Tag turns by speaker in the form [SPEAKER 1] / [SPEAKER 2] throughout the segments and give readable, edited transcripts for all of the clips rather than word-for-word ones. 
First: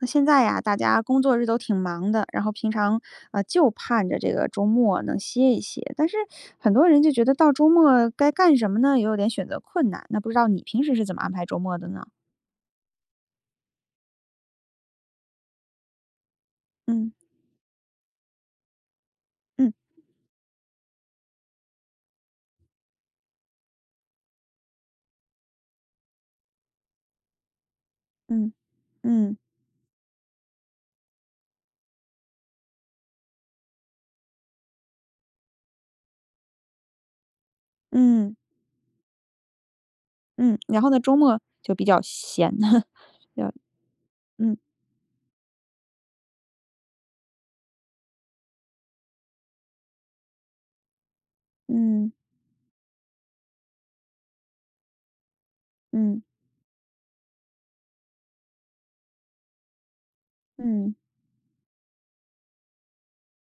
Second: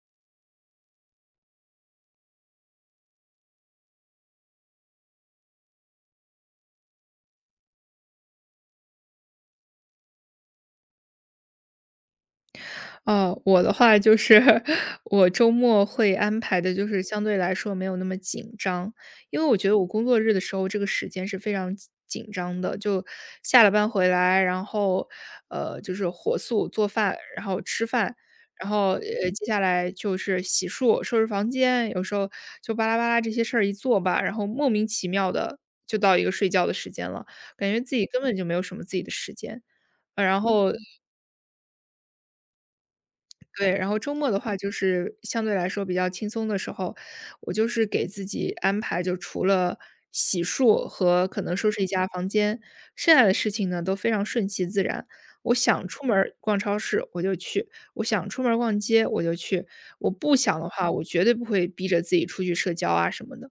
[SPEAKER 1] 那现在呀，大家工作日都挺忙的，然后平常就盼着这个周末能歇一歇，但是很多人就觉得到周末该干什么呢，也有点选择困难。那不知道你平时是怎么安排周末的呢？
[SPEAKER 2] 哦，我的话就是 我周末会安排的，就是
[SPEAKER 1] 嗯
[SPEAKER 2] 相对来说没有那么紧张，因为我觉
[SPEAKER 1] 嗯
[SPEAKER 2] 得我工作日的时候这个时间是非常紧张的，就下了班回来，然后就是火速做饭，然后吃饭，
[SPEAKER 1] 嗯
[SPEAKER 2] 然后
[SPEAKER 1] 嗯
[SPEAKER 2] 接下来就是洗漱、收拾房间，有时候就巴拉巴拉这些事儿一做吧，然后莫名其妙的就到一个睡觉的时间了，感觉自己根
[SPEAKER 1] 嗯
[SPEAKER 2] 本就没有什么自己的时间。然
[SPEAKER 1] 嗯，
[SPEAKER 2] 后
[SPEAKER 1] 然后呢，周末就比较闲，比较
[SPEAKER 2] 对，然后周末的话
[SPEAKER 1] 嗯
[SPEAKER 2] 就是相对来说比较轻松的时候，我就是给自己安排，就除了洗漱和可能收拾一
[SPEAKER 1] 嗯
[SPEAKER 2] 下
[SPEAKER 1] 嗯
[SPEAKER 2] 房间，剩下的事情呢都非常顺其自然。我想出门
[SPEAKER 1] 嗯。
[SPEAKER 2] 儿逛超市我就去，我想出门儿逛街我就去，我不想的话，
[SPEAKER 1] 嗯
[SPEAKER 2] 我绝对不会逼着自己出去社交啊什么的。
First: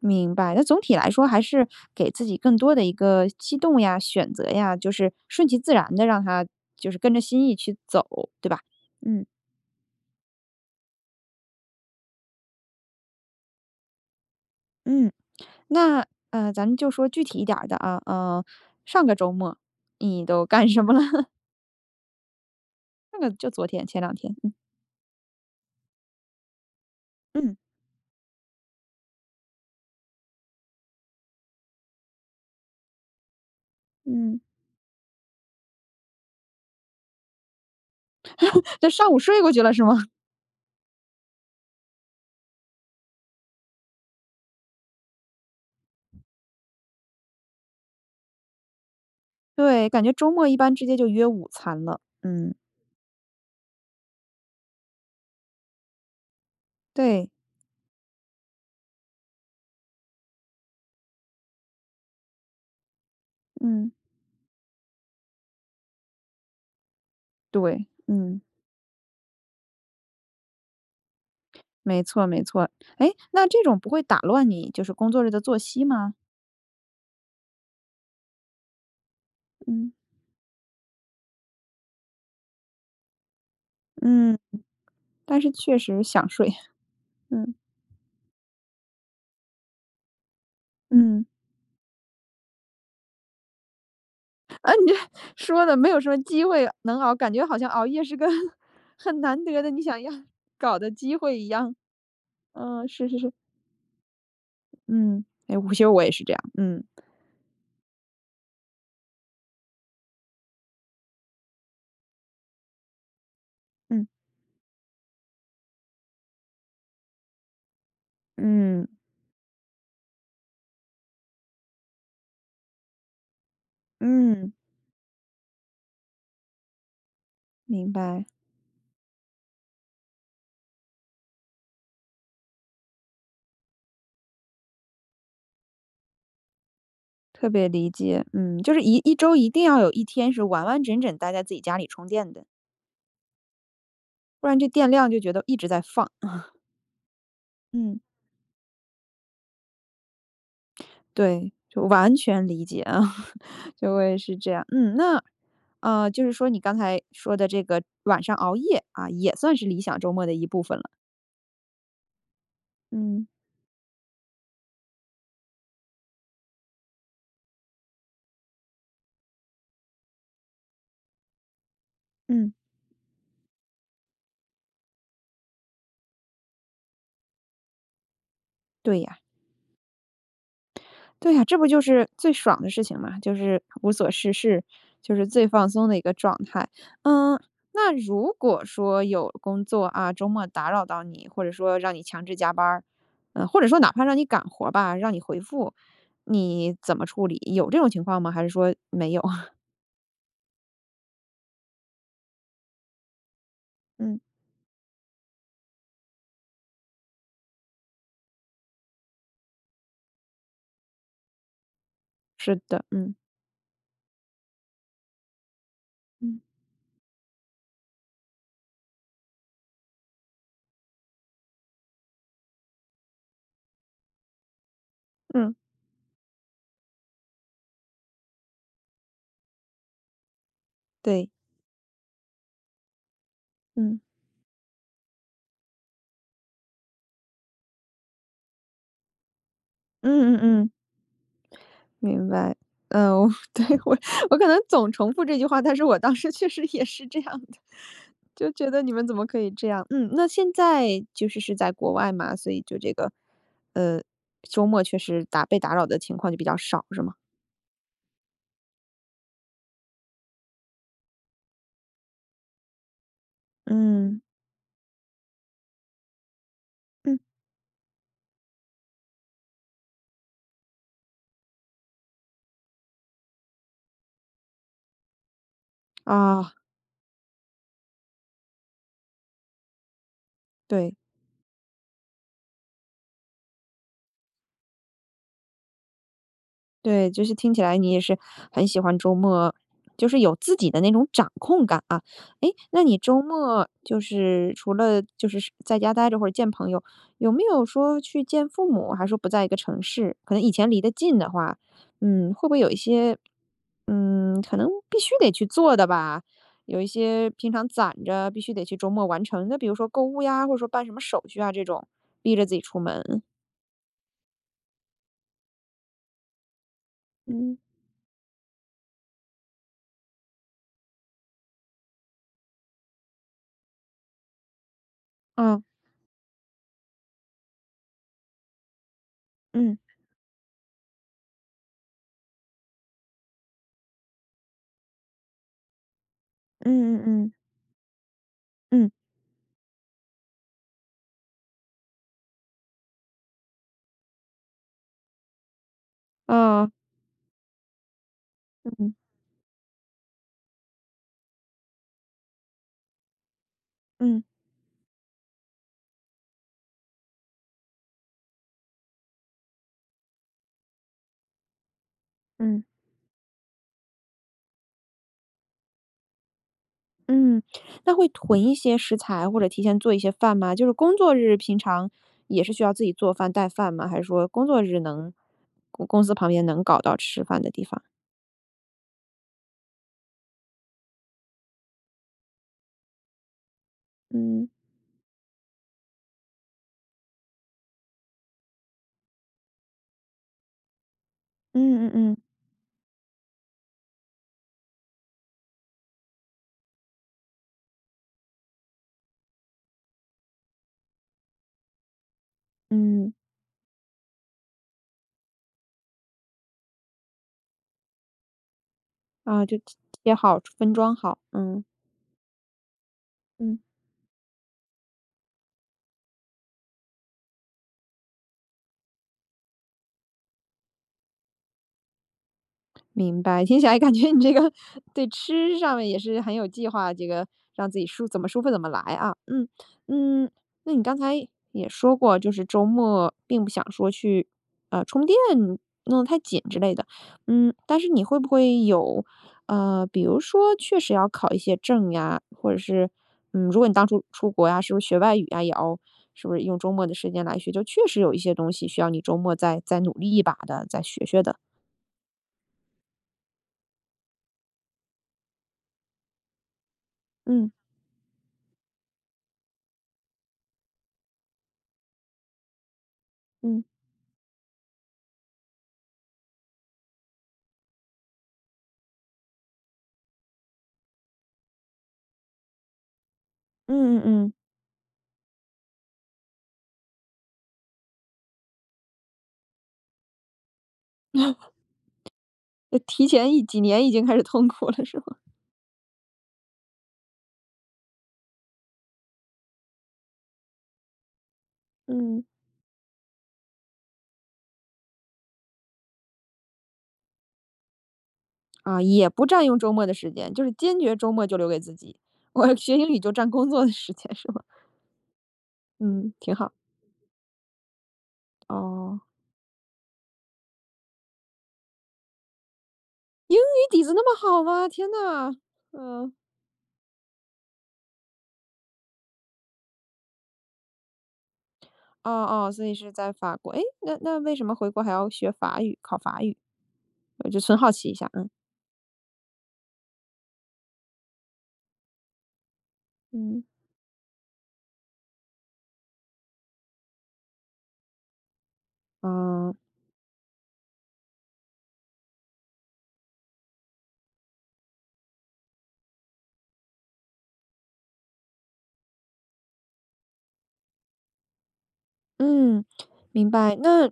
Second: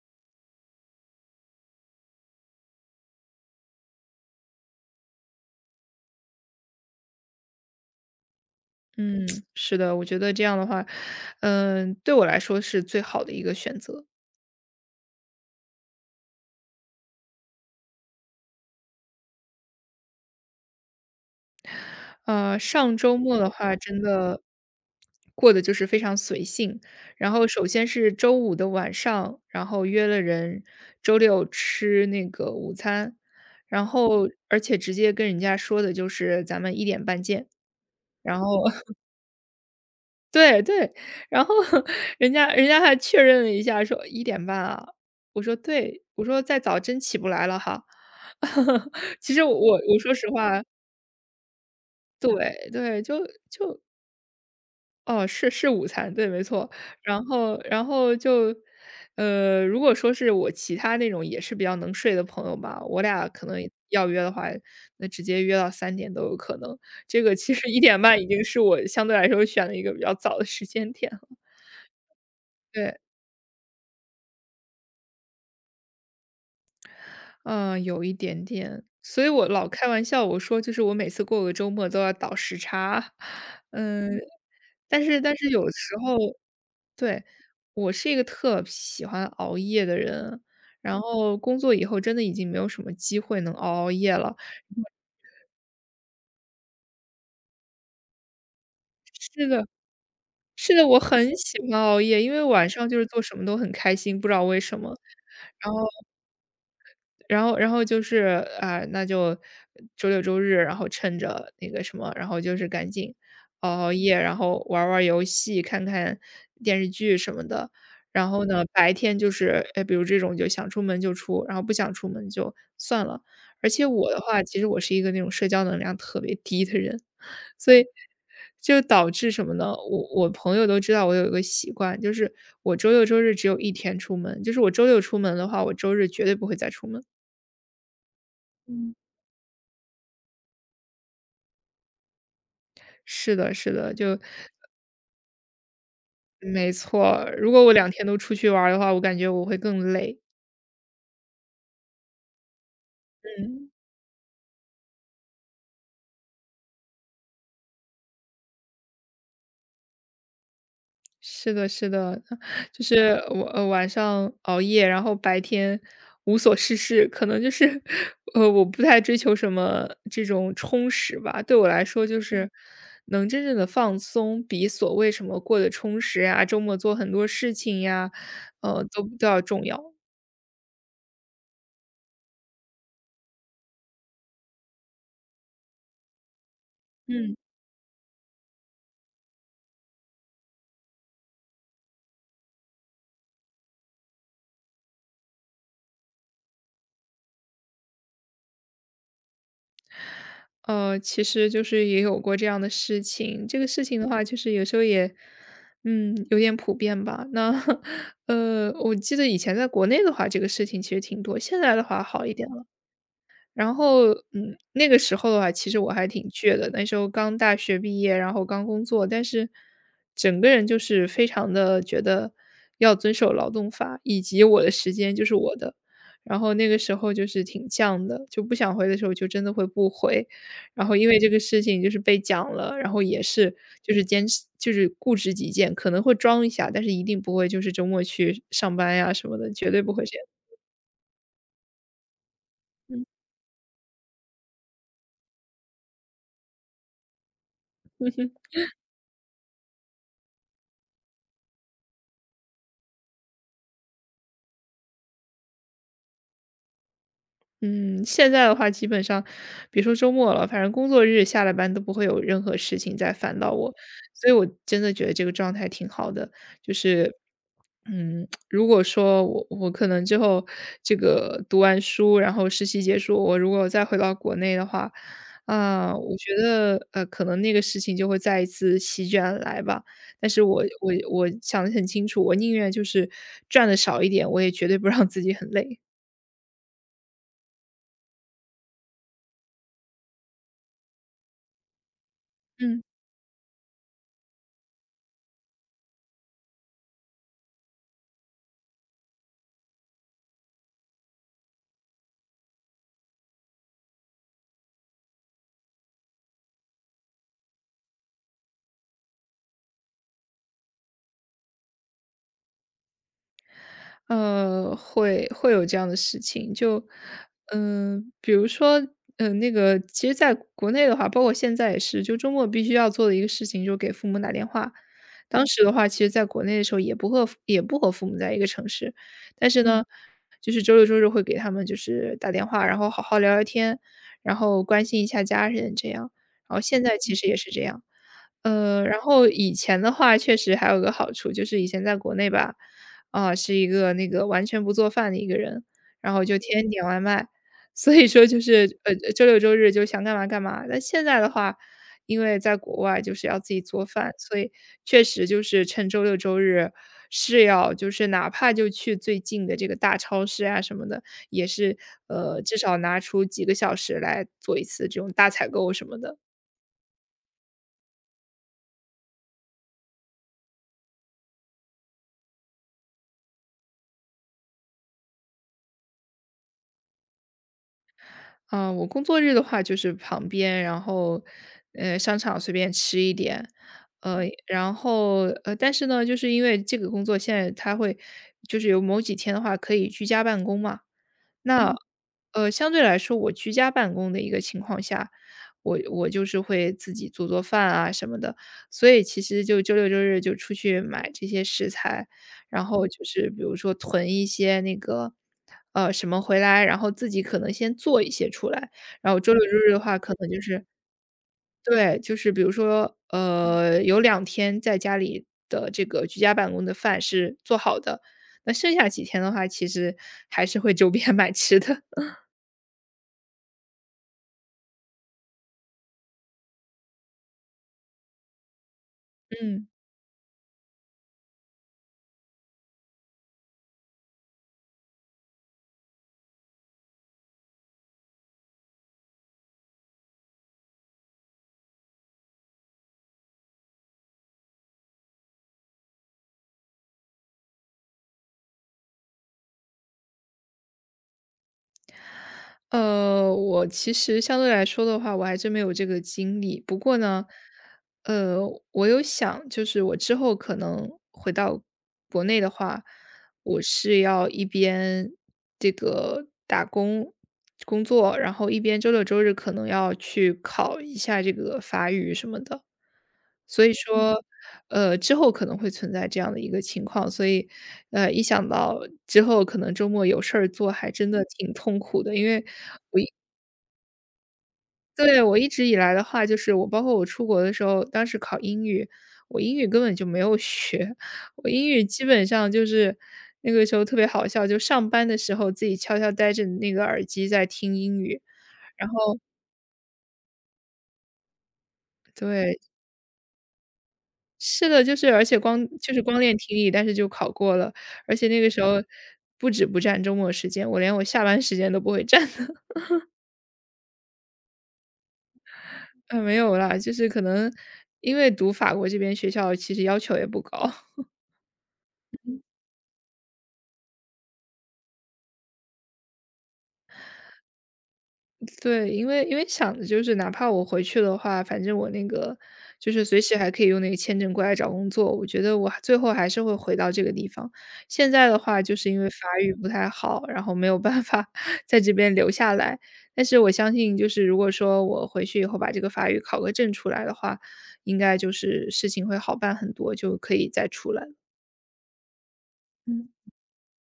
[SPEAKER 1] 明白，那总体来说还是给自己更多的一个机动呀、选择呀，就是顺其自然的让他就是跟着心意去走，对吧？嗯
[SPEAKER 2] 嗯，是的，我觉得这样的话，对我来说是最好的一个选择。
[SPEAKER 1] 嗯，那咱们就说具体一点儿的啊，上个周末你都干什么了？
[SPEAKER 2] 上周
[SPEAKER 1] 上个
[SPEAKER 2] 末的
[SPEAKER 1] 就昨
[SPEAKER 2] 话，
[SPEAKER 1] 天
[SPEAKER 2] 真
[SPEAKER 1] 前两天，
[SPEAKER 2] 的
[SPEAKER 1] 嗯
[SPEAKER 2] 过得就是非常随性。然后
[SPEAKER 1] 嗯
[SPEAKER 2] 首先是周五的晚上，然后约了人周六吃那个午餐，然后
[SPEAKER 1] 嗯，
[SPEAKER 2] 而且直接跟人家说的就是咱们一点半见。然后
[SPEAKER 1] 这 上午睡过去了是吗？
[SPEAKER 2] 对对，然后 人家还确认了一下，说一点半啊，我说对，我说再早真起不来了哈。其实我
[SPEAKER 1] 对，
[SPEAKER 2] 我
[SPEAKER 1] 感
[SPEAKER 2] 说
[SPEAKER 1] 觉
[SPEAKER 2] 实
[SPEAKER 1] 周末一
[SPEAKER 2] 话，
[SPEAKER 1] 般直接就约午餐了，嗯，
[SPEAKER 2] 对对，就哦，是是午餐，对，没错。然
[SPEAKER 1] 对，
[SPEAKER 2] 后然后就如果说是我其他那种也是比较能睡的朋友吧，我俩可能
[SPEAKER 1] 嗯
[SPEAKER 2] 要约的话，那直接约到3点都有可能。这个其实一
[SPEAKER 1] 对，
[SPEAKER 2] 点半已
[SPEAKER 1] 嗯，
[SPEAKER 2] 经是我相对来说选了一个比较早的时间点了。
[SPEAKER 1] 没错没错，
[SPEAKER 2] 对，
[SPEAKER 1] 哎，那这种不会打乱你就是工作日的作息吗？
[SPEAKER 2] 嗯，有一点点。所以我老开
[SPEAKER 1] 嗯
[SPEAKER 2] 玩笑，我说就是我每次过个周末都要倒时差。嗯，
[SPEAKER 1] 嗯，
[SPEAKER 2] 但是但
[SPEAKER 1] 但是
[SPEAKER 2] 是有
[SPEAKER 1] 确
[SPEAKER 2] 时
[SPEAKER 1] 实
[SPEAKER 2] 候
[SPEAKER 1] 想睡，
[SPEAKER 2] 对，
[SPEAKER 1] 嗯
[SPEAKER 2] 我是一个特喜欢熬夜的人，然
[SPEAKER 1] 嗯，
[SPEAKER 2] 后工作以后真的已经没有什么机会能熬熬夜了。
[SPEAKER 1] 说的没有什么机会能熬，感觉好像熬夜是个 很难
[SPEAKER 2] 是
[SPEAKER 1] 得
[SPEAKER 2] 的，
[SPEAKER 1] 的你想要
[SPEAKER 2] 是
[SPEAKER 1] 搞
[SPEAKER 2] 的，
[SPEAKER 1] 的
[SPEAKER 2] 我
[SPEAKER 1] 机
[SPEAKER 2] 很
[SPEAKER 1] 会一
[SPEAKER 2] 喜
[SPEAKER 1] 样。
[SPEAKER 2] 欢熬夜，因为晚
[SPEAKER 1] 嗯，
[SPEAKER 2] 上就是
[SPEAKER 1] 是是
[SPEAKER 2] 做
[SPEAKER 1] 是，
[SPEAKER 2] 什么都很开心，不知道为什么。
[SPEAKER 1] 嗯，哎，
[SPEAKER 2] 然
[SPEAKER 1] 午
[SPEAKER 2] 后。
[SPEAKER 1] 休我也是这样，嗯
[SPEAKER 2] 然后就是，啊，那就周六周日，然后趁着那个什么，然后就是赶紧熬熬
[SPEAKER 1] 嗯
[SPEAKER 2] 夜，然后玩儿玩儿游戏，看看电视剧什么的。然后呢，
[SPEAKER 1] 嗯
[SPEAKER 2] 白天就是，哎，比如这种就想出门就出，然后不想出门就算了。而且我的话，
[SPEAKER 1] 嗯，
[SPEAKER 2] 其实我是一个那种社交能量特别低的人，所以
[SPEAKER 1] 明白，
[SPEAKER 2] 就导致什么呢？我朋友都知道我有一个习惯，就是我周六周日只有一天出门，就是我周六出门的话，我周日绝对不会再出门。
[SPEAKER 1] 特别理解，嗯，就是
[SPEAKER 2] 嗯，
[SPEAKER 1] 一周一定要有一天是完完整整待在自己家里充电的，
[SPEAKER 2] 是的是的，就
[SPEAKER 1] 不然这电量就觉得一直在放，
[SPEAKER 2] 没错。如果我两
[SPEAKER 1] 嗯。
[SPEAKER 2] 天都出去玩儿的话，我感觉我会更累。
[SPEAKER 1] 对，就完全理解啊，
[SPEAKER 2] 嗯，
[SPEAKER 1] 就我也是这样。嗯，那，啊，就是说你刚才说的这个晚上熬夜啊，也算是理想周末的一部分了。
[SPEAKER 2] 是的是的，就是
[SPEAKER 1] 嗯
[SPEAKER 2] 我晚上熬夜，然后白天无所事事，可能就是 我不太追求什么这种充实吧。对我来说就是
[SPEAKER 1] 嗯，
[SPEAKER 2] 能真正的放松，比所谓什么过得充实呀，周末做很多事情呀，
[SPEAKER 1] 对
[SPEAKER 2] 都
[SPEAKER 1] 呀，
[SPEAKER 2] 都要重要。
[SPEAKER 1] 对呀，这不就是最爽的事情嘛，就是无所事事，就是最放松的一个状态。
[SPEAKER 2] 嗯。
[SPEAKER 1] 嗯，那如果说有工作啊，周末打扰到你，或者说让你强制加班儿，嗯，或者说哪怕让你赶活吧，让你回复，你怎么处理？有这种情况吗？还是说没有？
[SPEAKER 2] 其实就是也有过这样的事情。这个事情的
[SPEAKER 1] 嗯，
[SPEAKER 2] 话，就是有时候也，有点普遍吧。那，我记得以前在国内的话，这个事情其实挺多，现在的话好一点
[SPEAKER 1] 是
[SPEAKER 2] 了
[SPEAKER 1] 的，嗯。
[SPEAKER 2] 然后，那个时候的话，其实我还挺
[SPEAKER 1] 嗯，
[SPEAKER 2] 倔的，那时候刚大学毕业，然后刚工作，但是整个人就是非常的觉得要遵守劳动法，以及我的时间就是我
[SPEAKER 1] 嗯，
[SPEAKER 2] 的。然后那个时候就是挺犟的，就不想回的时候就真的会不回，然后因为这
[SPEAKER 1] 对。
[SPEAKER 2] 个事情就是被讲了，然后也是就
[SPEAKER 1] 嗯，
[SPEAKER 2] 是坚持就是固执己见，可能会装一下，但是一定不会就是周末去上班呀什么的，绝对不会这样。
[SPEAKER 1] 嗯嗯嗯，明白。
[SPEAKER 2] 嗯
[SPEAKER 1] 嗯，我 对，我可能总重复这句话，但是我当时确实也是这样的，就觉得你们怎么可以这样。嗯，那现在就是是在国外嘛，所以就这个，呃，周末确实被打扰的情况就比较少，是吗？
[SPEAKER 2] 嗯，现在的话基本上别说周末了，反正工作日下了班都不会有任何事情再烦到我，
[SPEAKER 1] 嗯，
[SPEAKER 2] 所以我真的觉得这个状态挺好的。就是，
[SPEAKER 1] 嗯。
[SPEAKER 2] 如果说我可能之后这个读完书，然后实习结束，我如果再回到国内的话，啊、我觉
[SPEAKER 1] 啊，
[SPEAKER 2] 得可能那个事情就会再一次席卷而来吧。但是我我
[SPEAKER 1] 对，
[SPEAKER 2] 我想得很清楚，我宁愿就是赚的少一点，我也绝对不让自己很累。
[SPEAKER 1] 对，就是听起来你也是很喜欢周末，就是有自己的那种掌控感。哎，
[SPEAKER 2] 嗯。
[SPEAKER 1] 那你周末就是除了就是是在家待着或者见朋友，有没有说去见父母，还是说不在一个城市？可能以前离得近的话，嗯，会不会有一些，嗯，可能必须得去做的吧？有一些平常攒着，必须得去周末完成那比如说购物呀，或者说办什么手续啊这种，逼着自己出门。
[SPEAKER 2] 会有这样的事情，就，
[SPEAKER 1] 嗯，
[SPEAKER 2] 比如说，那个，其实在国内的话，包括现在也是，就周末必须要做的一个事情，就是给父母打电话。当
[SPEAKER 1] 啊，
[SPEAKER 2] 时的话，其实在国内的时候也不和父母在一个城市，但是
[SPEAKER 1] 嗯，
[SPEAKER 2] 呢，就是周六周日会给他们就是打电话，然后好好聊聊天，然后关心一下家人这样。然后现
[SPEAKER 1] 嗯
[SPEAKER 2] 在
[SPEAKER 1] 嗯
[SPEAKER 2] 其实
[SPEAKER 1] 嗯，
[SPEAKER 2] 也是这样。
[SPEAKER 1] 嗯，
[SPEAKER 2] 然后以前的话确实还有个好处，就是以前在国内吧，啊，是一个那个完全不做饭的一个人，然后就天
[SPEAKER 1] 啊，
[SPEAKER 2] 天点外卖，所以说就是
[SPEAKER 1] 嗯，
[SPEAKER 2] 周六周日就想干嘛干嘛。但现在的话，因为在国外就是要自己做饭，
[SPEAKER 1] 嗯，
[SPEAKER 2] 所以确实就是趁周六周日是要就是哪怕就去最近的这个大超市啊什么的，也是至
[SPEAKER 1] 嗯。
[SPEAKER 2] 少拿出几个小时来做一次这种大采购什么的。
[SPEAKER 1] 嗯，那会囤一些食材或者提前做一些饭吗？就是工作日平常也是需要自己做饭带饭吗？还是说工作日能公司旁边能搞到吃饭的地方？
[SPEAKER 2] 啊，我工作日的话就是旁边，然后，商场随便吃一点，呃，
[SPEAKER 1] 嗯
[SPEAKER 2] 然后但是呢，就是因为这个工作现在它会，就是有某几天的话可以居家办公嘛，那，
[SPEAKER 1] 嗯嗯嗯
[SPEAKER 2] 相对来说，我居家办公的一个情况下，我就是会自己做做饭啊什么的，所以其实就周六周日就出去买这些食材，然后就
[SPEAKER 1] 嗯，
[SPEAKER 2] 是比如说囤一些那个，什么回来，然后自己可能先做一些出来，然后周六
[SPEAKER 1] 啊，
[SPEAKER 2] 周
[SPEAKER 1] 就
[SPEAKER 2] 日的话可
[SPEAKER 1] 切
[SPEAKER 2] 能就
[SPEAKER 1] 好
[SPEAKER 2] 是
[SPEAKER 1] 分装好，嗯
[SPEAKER 2] 对，就是比如说，
[SPEAKER 1] 嗯。
[SPEAKER 2] 有两天在家里的这个居家办公的饭是做好的，那剩下几天的话，其实还是会周边买吃的。
[SPEAKER 1] 明白，听起来感觉你这个对吃上面也是很有计划，这个让自己舒怎么舒服怎么来啊。嗯
[SPEAKER 2] 嗯，
[SPEAKER 1] 嗯，那你刚才也说过，就是周末并不想说去，充电弄得太紧之类的。嗯，但是你会不会有，比如说确实要考一些证呀，或者是，嗯，如果你当初出国呀，是不是学外语呀，也要是不是用周末的时间来学？就确实有一些东西需要你周末再努力一把的，再学学的。
[SPEAKER 2] 我其实相对来说的话，我还真没有这个经历。不过呢，
[SPEAKER 1] 嗯
[SPEAKER 2] 呃，我有想，就是我之后可能回到国内的话，我
[SPEAKER 1] 嗯。
[SPEAKER 2] 是要一边这个打工工作，然后一边周六周日可能要去考一下这个法语什么的。所以
[SPEAKER 1] 嗯嗯
[SPEAKER 2] 说，
[SPEAKER 1] 嗯。
[SPEAKER 2] 之后可能会存在这样的一个情况，所以，一想到之后可能周末有事儿做，还真的挺痛苦的，因为
[SPEAKER 1] 就提前几年已经开始痛苦了，是吗？
[SPEAKER 2] 对，我一直以来的话，就是我包括我出国的时候，当时考英语，我英语根本就没有学，我英语基本
[SPEAKER 1] 嗯，
[SPEAKER 2] 上就是那个时候特别好笑，就上班的时候自己悄悄戴着那个耳机在听英语，
[SPEAKER 1] 啊，
[SPEAKER 2] 然
[SPEAKER 1] 也
[SPEAKER 2] 后
[SPEAKER 1] 不占用周末的时间，就是坚决周末就留给自己。我
[SPEAKER 2] 对，
[SPEAKER 1] 学英语就占工作的时间，是吗？
[SPEAKER 2] 是的，就是而且光就是
[SPEAKER 1] 嗯，
[SPEAKER 2] 光
[SPEAKER 1] 挺
[SPEAKER 2] 练
[SPEAKER 1] 好。
[SPEAKER 2] 听力，但是就考过了，而且那个时候
[SPEAKER 1] 哦，
[SPEAKER 2] 不止不占周末时间，我连我下班时间都不会占的。
[SPEAKER 1] 英语底子那么好吗？天呐，嗯，
[SPEAKER 2] 没有啦，就是可能因为读法国这边学校其实要求也不高。
[SPEAKER 1] 哦哦，所以是在法国。诶，那为什么回国还要学法语，考法语？我就纯好奇一下，嗯。
[SPEAKER 2] 对，因为想的就是，哪怕我回去的话，反正我那个就是随时
[SPEAKER 1] 嗯。
[SPEAKER 2] 还可以用那个签证过来找工作。我觉得我还最后还是会回到这个地方。现在的话，就是因为法语
[SPEAKER 1] 嗯。
[SPEAKER 2] 不太好，然后没有办法 在这边留下来。但是我相信，就是如果说我回去以后把这个法语考个证出来的话，应该就是事情会好办很多，就可以再出来了。
[SPEAKER 1] 嗯，
[SPEAKER 2] 嗯。
[SPEAKER 1] 明白。那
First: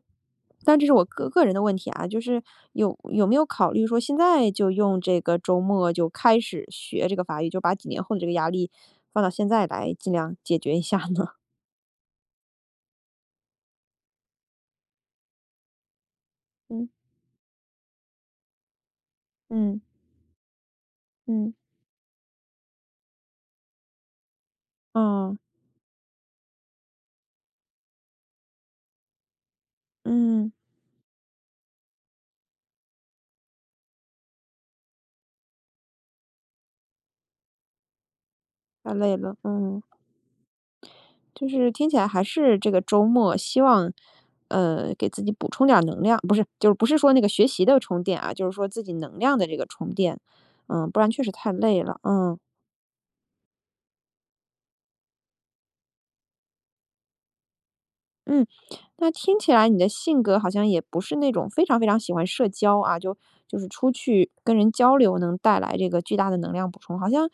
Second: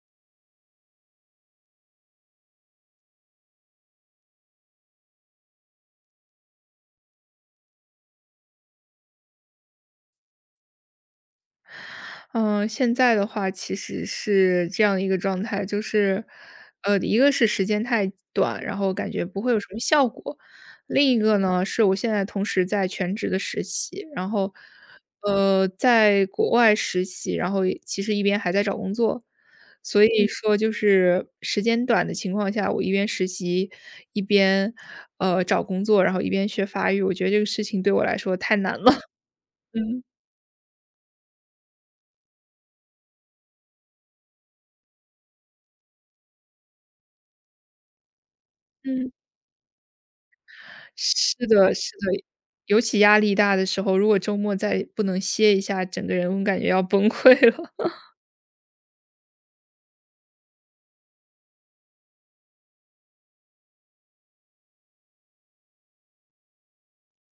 [SPEAKER 1] 但这是我个人的问题啊，就是有没有考虑说现在就用这个周末就开始学这个法语，就把几年后的这个压力放到现在来，尽量解决一下呢？
[SPEAKER 2] 嗯，现在的话其实是这样一个状态，就是，
[SPEAKER 1] 嗯
[SPEAKER 2] 一个是时间太短，然后感觉不会有什么
[SPEAKER 1] 嗯
[SPEAKER 2] 效果。另一个
[SPEAKER 1] 嗯，
[SPEAKER 2] 呢，是我现在同时在全职的实习，然后，
[SPEAKER 1] 哦，
[SPEAKER 2] 在国外实习，然后也其实一边还在找工作，所以嗯
[SPEAKER 1] 嗯，
[SPEAKER 2] 说就是时间短的情况下，我一边实习，一边找工作，然后一边学法语，我觉得这个事情对我来说太难了。
[SPEAKER 1] 太 累了，嗯，
[SPEAKER 2] 嗯
[SPEAKER 1] 就是听起来还是这个周末希望，给自己补充点儿能量，不是，就是不是说那个学习的充电啊，就是说自己
[SPEAKER 2] 嗯。
[SPEAKER 1] 能量的这个充电，嗯，不然确实
[SPEAKER 2] 是
[SPEAKER 1] 太
[SPEAKER 2] 的
[SPEAKER 1] 累
[SPEAKER 2] 是
[SPEAKER 1] 了，
[SPEAKER 2] 的，
[SPEAKER 1] 嗯。
[SPEAKER 2] 尤其压力大的时候，如果周末再不能歇一下，整个人我感觉要崩溃了。
[SPEAKER 1] 嗯，那听起来你的性格好像也不是那种非常非常喜欢社交啊，就是出去跟人交流能带来这个巨大的能量补充，好像，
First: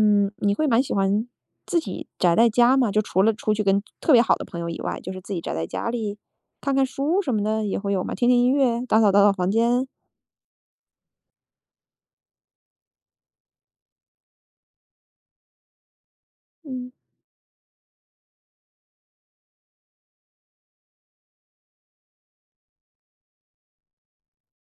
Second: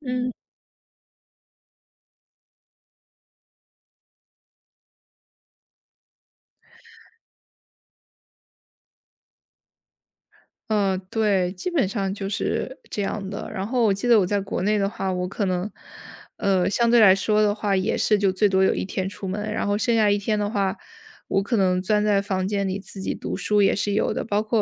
[SPEAKER 2] 嗯。
[SPEAKER 1] 你会蛮喜欢自己宅在家嘛？就除了出去跟特别好的朋友以外，就是自己宅在家里看看书什么的也会有嘛，听听音乐，打扫打扫房间，
[SPEAKER 2] 嗯，对，基本上就是这样的。然后我记得我在国内的话，我可能，相
[SPEAKER 1] 嗯
[SPEAKER 2] 对来说的话，也是就最多有一天出门，然后剩下一天的话，我可能钻在房间里自己读书也是有的。包括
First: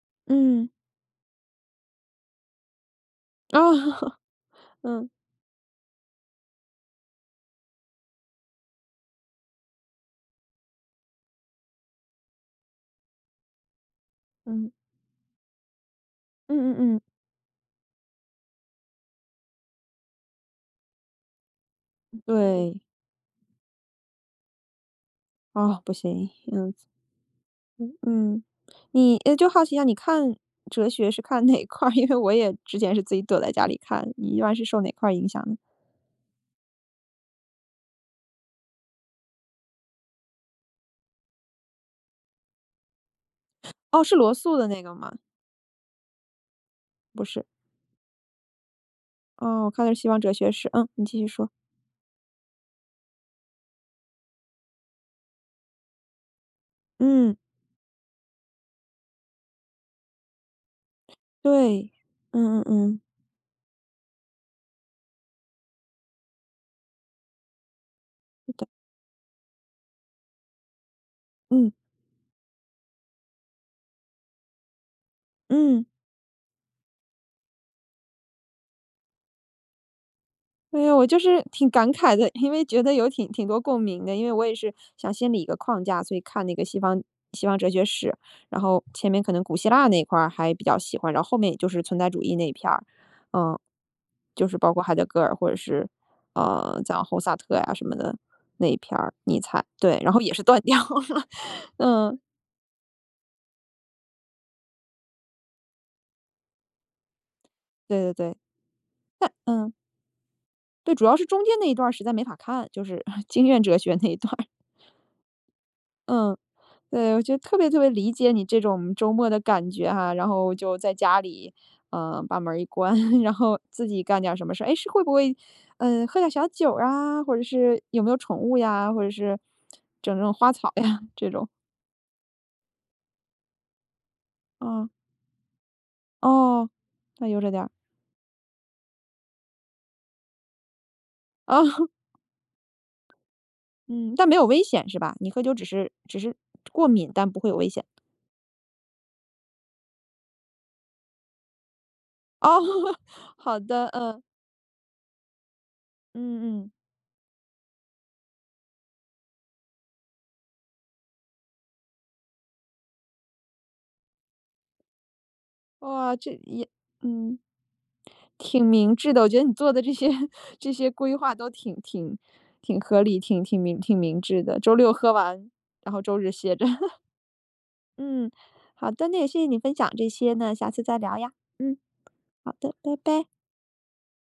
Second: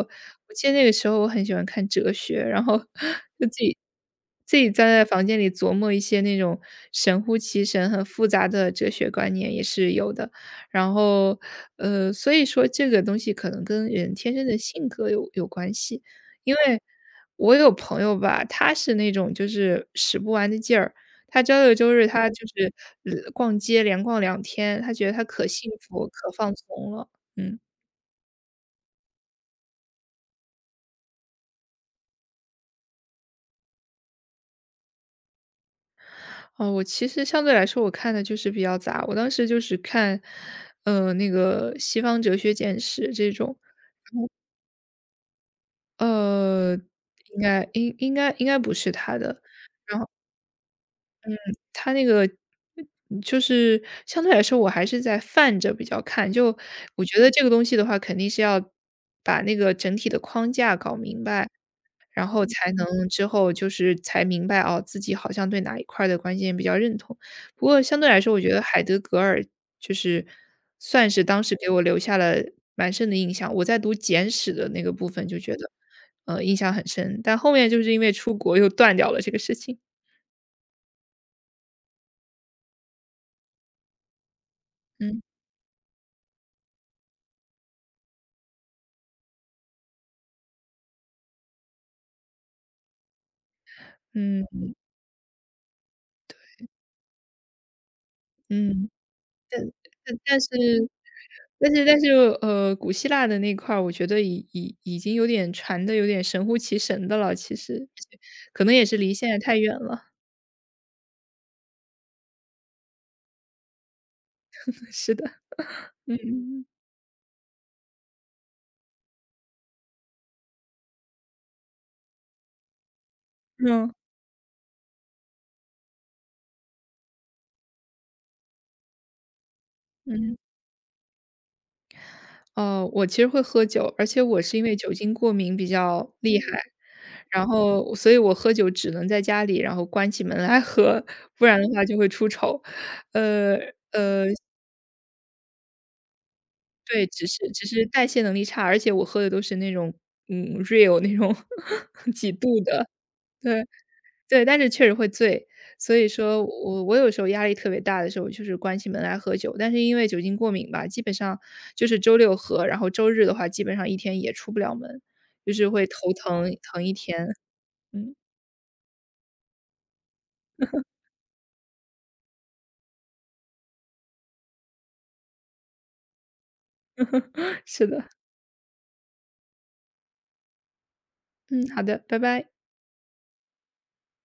[SPEAKER 2] 我记
[SPEAKER 1] 嗯
[SPEAKER 2] 得那个时候我很喜欢看哲学，然后 就自
[SPEAKER 1] 啊，
[SPEAKER 2] 己 钻在
[SPEAKER 1] 嗯
[SPEAKER 2] 房间里琢磨一些那种神乎其神、很复杂的哲学观念也是有的。然后，所以说这个东西可能跟人天生的
[SPEAKER 1] 嗯
[SPEAKER 2] 性格有关系。因
[SPEAKER 1] 嗯
[SPEAKER 2] 为
[SPEAKER 1] 嗯
[SPEAKER 2] 我有朋友吧，他是那种就是使不完的劲儿，他周六周日
[SPEAKER 1] 嗯，
[SPEAKER 2] 他就是，
[SPEAKER 1] 对，
[SPEAKER 2] 逛街连逛两天，他觉得他可幸
[SPEAKER 1] 啊，不
[SPEAKER 2] 福、可
[SPEAKER 1] 行，
[SPEAKER 2] 放
[SPEAKER 1] 嗯。
[SPEAKER 2] 松了。嗯，
[SPEAKER 1] 嗯，你就好奇一下，你看哲学是看哪块儿？因为我也之前是自己躲在家里看，你一般是受哪块儿影响呢？
[SPEAKER 2] 哦，我其实相对来说我看的就是比较杂，我当时就是看，那个《西方哲学简史》这种，
[SPEAKER 1] 哦，是罗素的那个吗？
[SPEAKER 2] 呃，
[SPEAKER 1] 不
[SPEAKER 2] 应
[SPEAKER 1] 是，
[SPEAKER 2] 该应应该应该不是他的。
[SPEAKER 1] 哦，我看的
[SPEAKER 2] 然
[SPEAKER 1] 是
[SPEAKER 2] 后。
[SPEAKER 1] 西方哲学史。嗯，你继续说。
[SPEAKER 2] 它那个嗯就是相对来说我还是在泛着比较看，就我觉得
[SPEAKER 1] 嗯，
[SPEAKER 2] 这个东西的话，肯定是要把那个整体的框架搞明白，
[SPEAKER 1] 对，
[SPEAKER 2] 然后
[SPEAKER 1] 嗯嗯
[SPEAKER 2] 才
[SPEAKER 1] 嗯，
[SPEAKER 2] 能之后就是才明白哦，自己好像对哪一块儿的观点比较认同。不过相对来说，我觉
[SPEAKER 1] 是
[SPEAKER 2] 得
[SPEAKER 1] 的
[SPEAKER 2] 海德格尔就是算是当时给
[SPEAKER 1] 嗯
[SPEAKER 2] 我留下了蛮深的印象。我在读《简史》的那个部分就觉得，
[SPEAKER 1] 嗯。
[SPEAKER 2] 印象很深，但后面就是因为出国又断掉了这个事情。
[SPEAKER 1] 没呀，我就是挺感慨的，因为觉得有挺多共鸣的，因为我也是想
[SPEAKER 2] 嗯
[SPEAKER 1] 先理一个框架，所以看那个西方哲学史，然后前面可能古希腊那一块儿还比较喜欢，然后后面也就是存在主义那一片儿，嗯，就是
[SPEAKER 2] 嗯
[SPEAKER 1] 包括海德格尔或者是讲后萨特呀什么的那一
[SPEAKER 2] 嗯。
[SPEAKER 1] 篇儿，尼
[SPEAKER 2] 但
[SPEAKER 1] 采，对，然
[SPEAKER 2] 但
[SPEAKER 1] 后也
[SPEAKER 2] 但
[SPEAKER 1] 是
[SPEAKER 2] 是
[SPEAKER 1] 断 掉了，
[SPEAKER 2] 但是，
[SPEAKER 1] 嗯，
[SPEAKER 2] 古希腊的那块儿，我觉得已经有点传的有点神乎其神的了，其实，
[SPEAKER 1] 对对对，
[SPEAKER 2] 可能也是离现在太
[SPEAKER 1] 嗯，
[SPEAKER 2] 远了，
[SPEAKER 1] 对，主要是中间那一段儿实在没法看，就是 经验哲学那一段儿
[SPEAKER 2] 是的，嗯
[SPEAKER 1] 嗯。对，我觉得特别特别理解你这种周末的感觉哈，然后就在家里，嗯，把门儿一关，然后自
[SPEAKER 2] 嗯
[SPEAKER 1] 己干点儿什么事儿。哎，是会不会，嗯、喝点小酒儿啊，或者是有没有宠物呀，或者是整种
[SPEAKER 2] 嗯，
[SPEAKER 1] 花草呀 这种？
[SPEAKER 2] 哦，我其实会喝酒，而且我是因为
[SPEAKER 1] 啊、
[SPEAKER 2] 酒精过敏比较厉害，
[SPEAKER 1] 哦，那悠
[SPEAKER 2] 然
[SPEAKER 1] 着点儿
[SPEAKER 2] 后所以我喝酒只能在家里，然后关起门来喝，不然
[SPEAKER 1] 啊、
[SPEAKER 2] 的话就 会出丑，呃
[SPEAKER 1] 嗯，
[SPEAKER 2] 呃
[SPEAKER 1] 但没有危险是吧？你喝酒只是过
[SPEAKER 2] 对，
[SPEAKER 1] 敏，
[SPEAKER 2] 只
[SPEAKER 1] 但不会
[SPEAKER 2] 是
[SPEAKER 1] 有
[SPEAKER 2] 只
[SPEAKER 1] 危
[SPEAKER 2] 是
[SPEAKER 1] 险。
[SPEAKER 2] 代谢能力差，而且我喝的都是那种，嗯，real 那种 几
[SPEAKER 1] 哦，
[SPEAKER 2] 度的，
[SPEAKER 1] 好
[SPEAKER 2] 对，
[SPEAKER 1] 的，嗯
[SPEAKER 2] 对，但是确实会醉。所以说
[SPEAKER 1] 嗯嗯，
[SPEAKER 2] 我有时候压力特别大的时候，就是关起门来喝酒，但是因为酒精过敏吧，基本上就是周六喝，然后周日的话，基本上一天也出不了门，就是会头
[SPEAKER 1] 哇，这
[SPEAKER 2] 疼
[SPEAKER 1] 也，
[SPEAKER 2] 疼一天。
[SPEAKER 1] 嗯。
[SPEAKER 2] 嗯，
[SPEAKER 1] 挺明智的，我觉得你做的这些 这些规划都挺合理，挺明智的。周六喝完，然后周日歇着。
[SPEAKER 2] 是的，
[SPEAKER 1] 嗯，好的，那也谢谢你分享这些呢，下次再聊呀。
[SPEAKER 2] 嗯，
[SPEAKER 1] 嗯，
[SPEAKER 2] 好的，拜拜。
[SPEAKER 1] 好的，拜拜。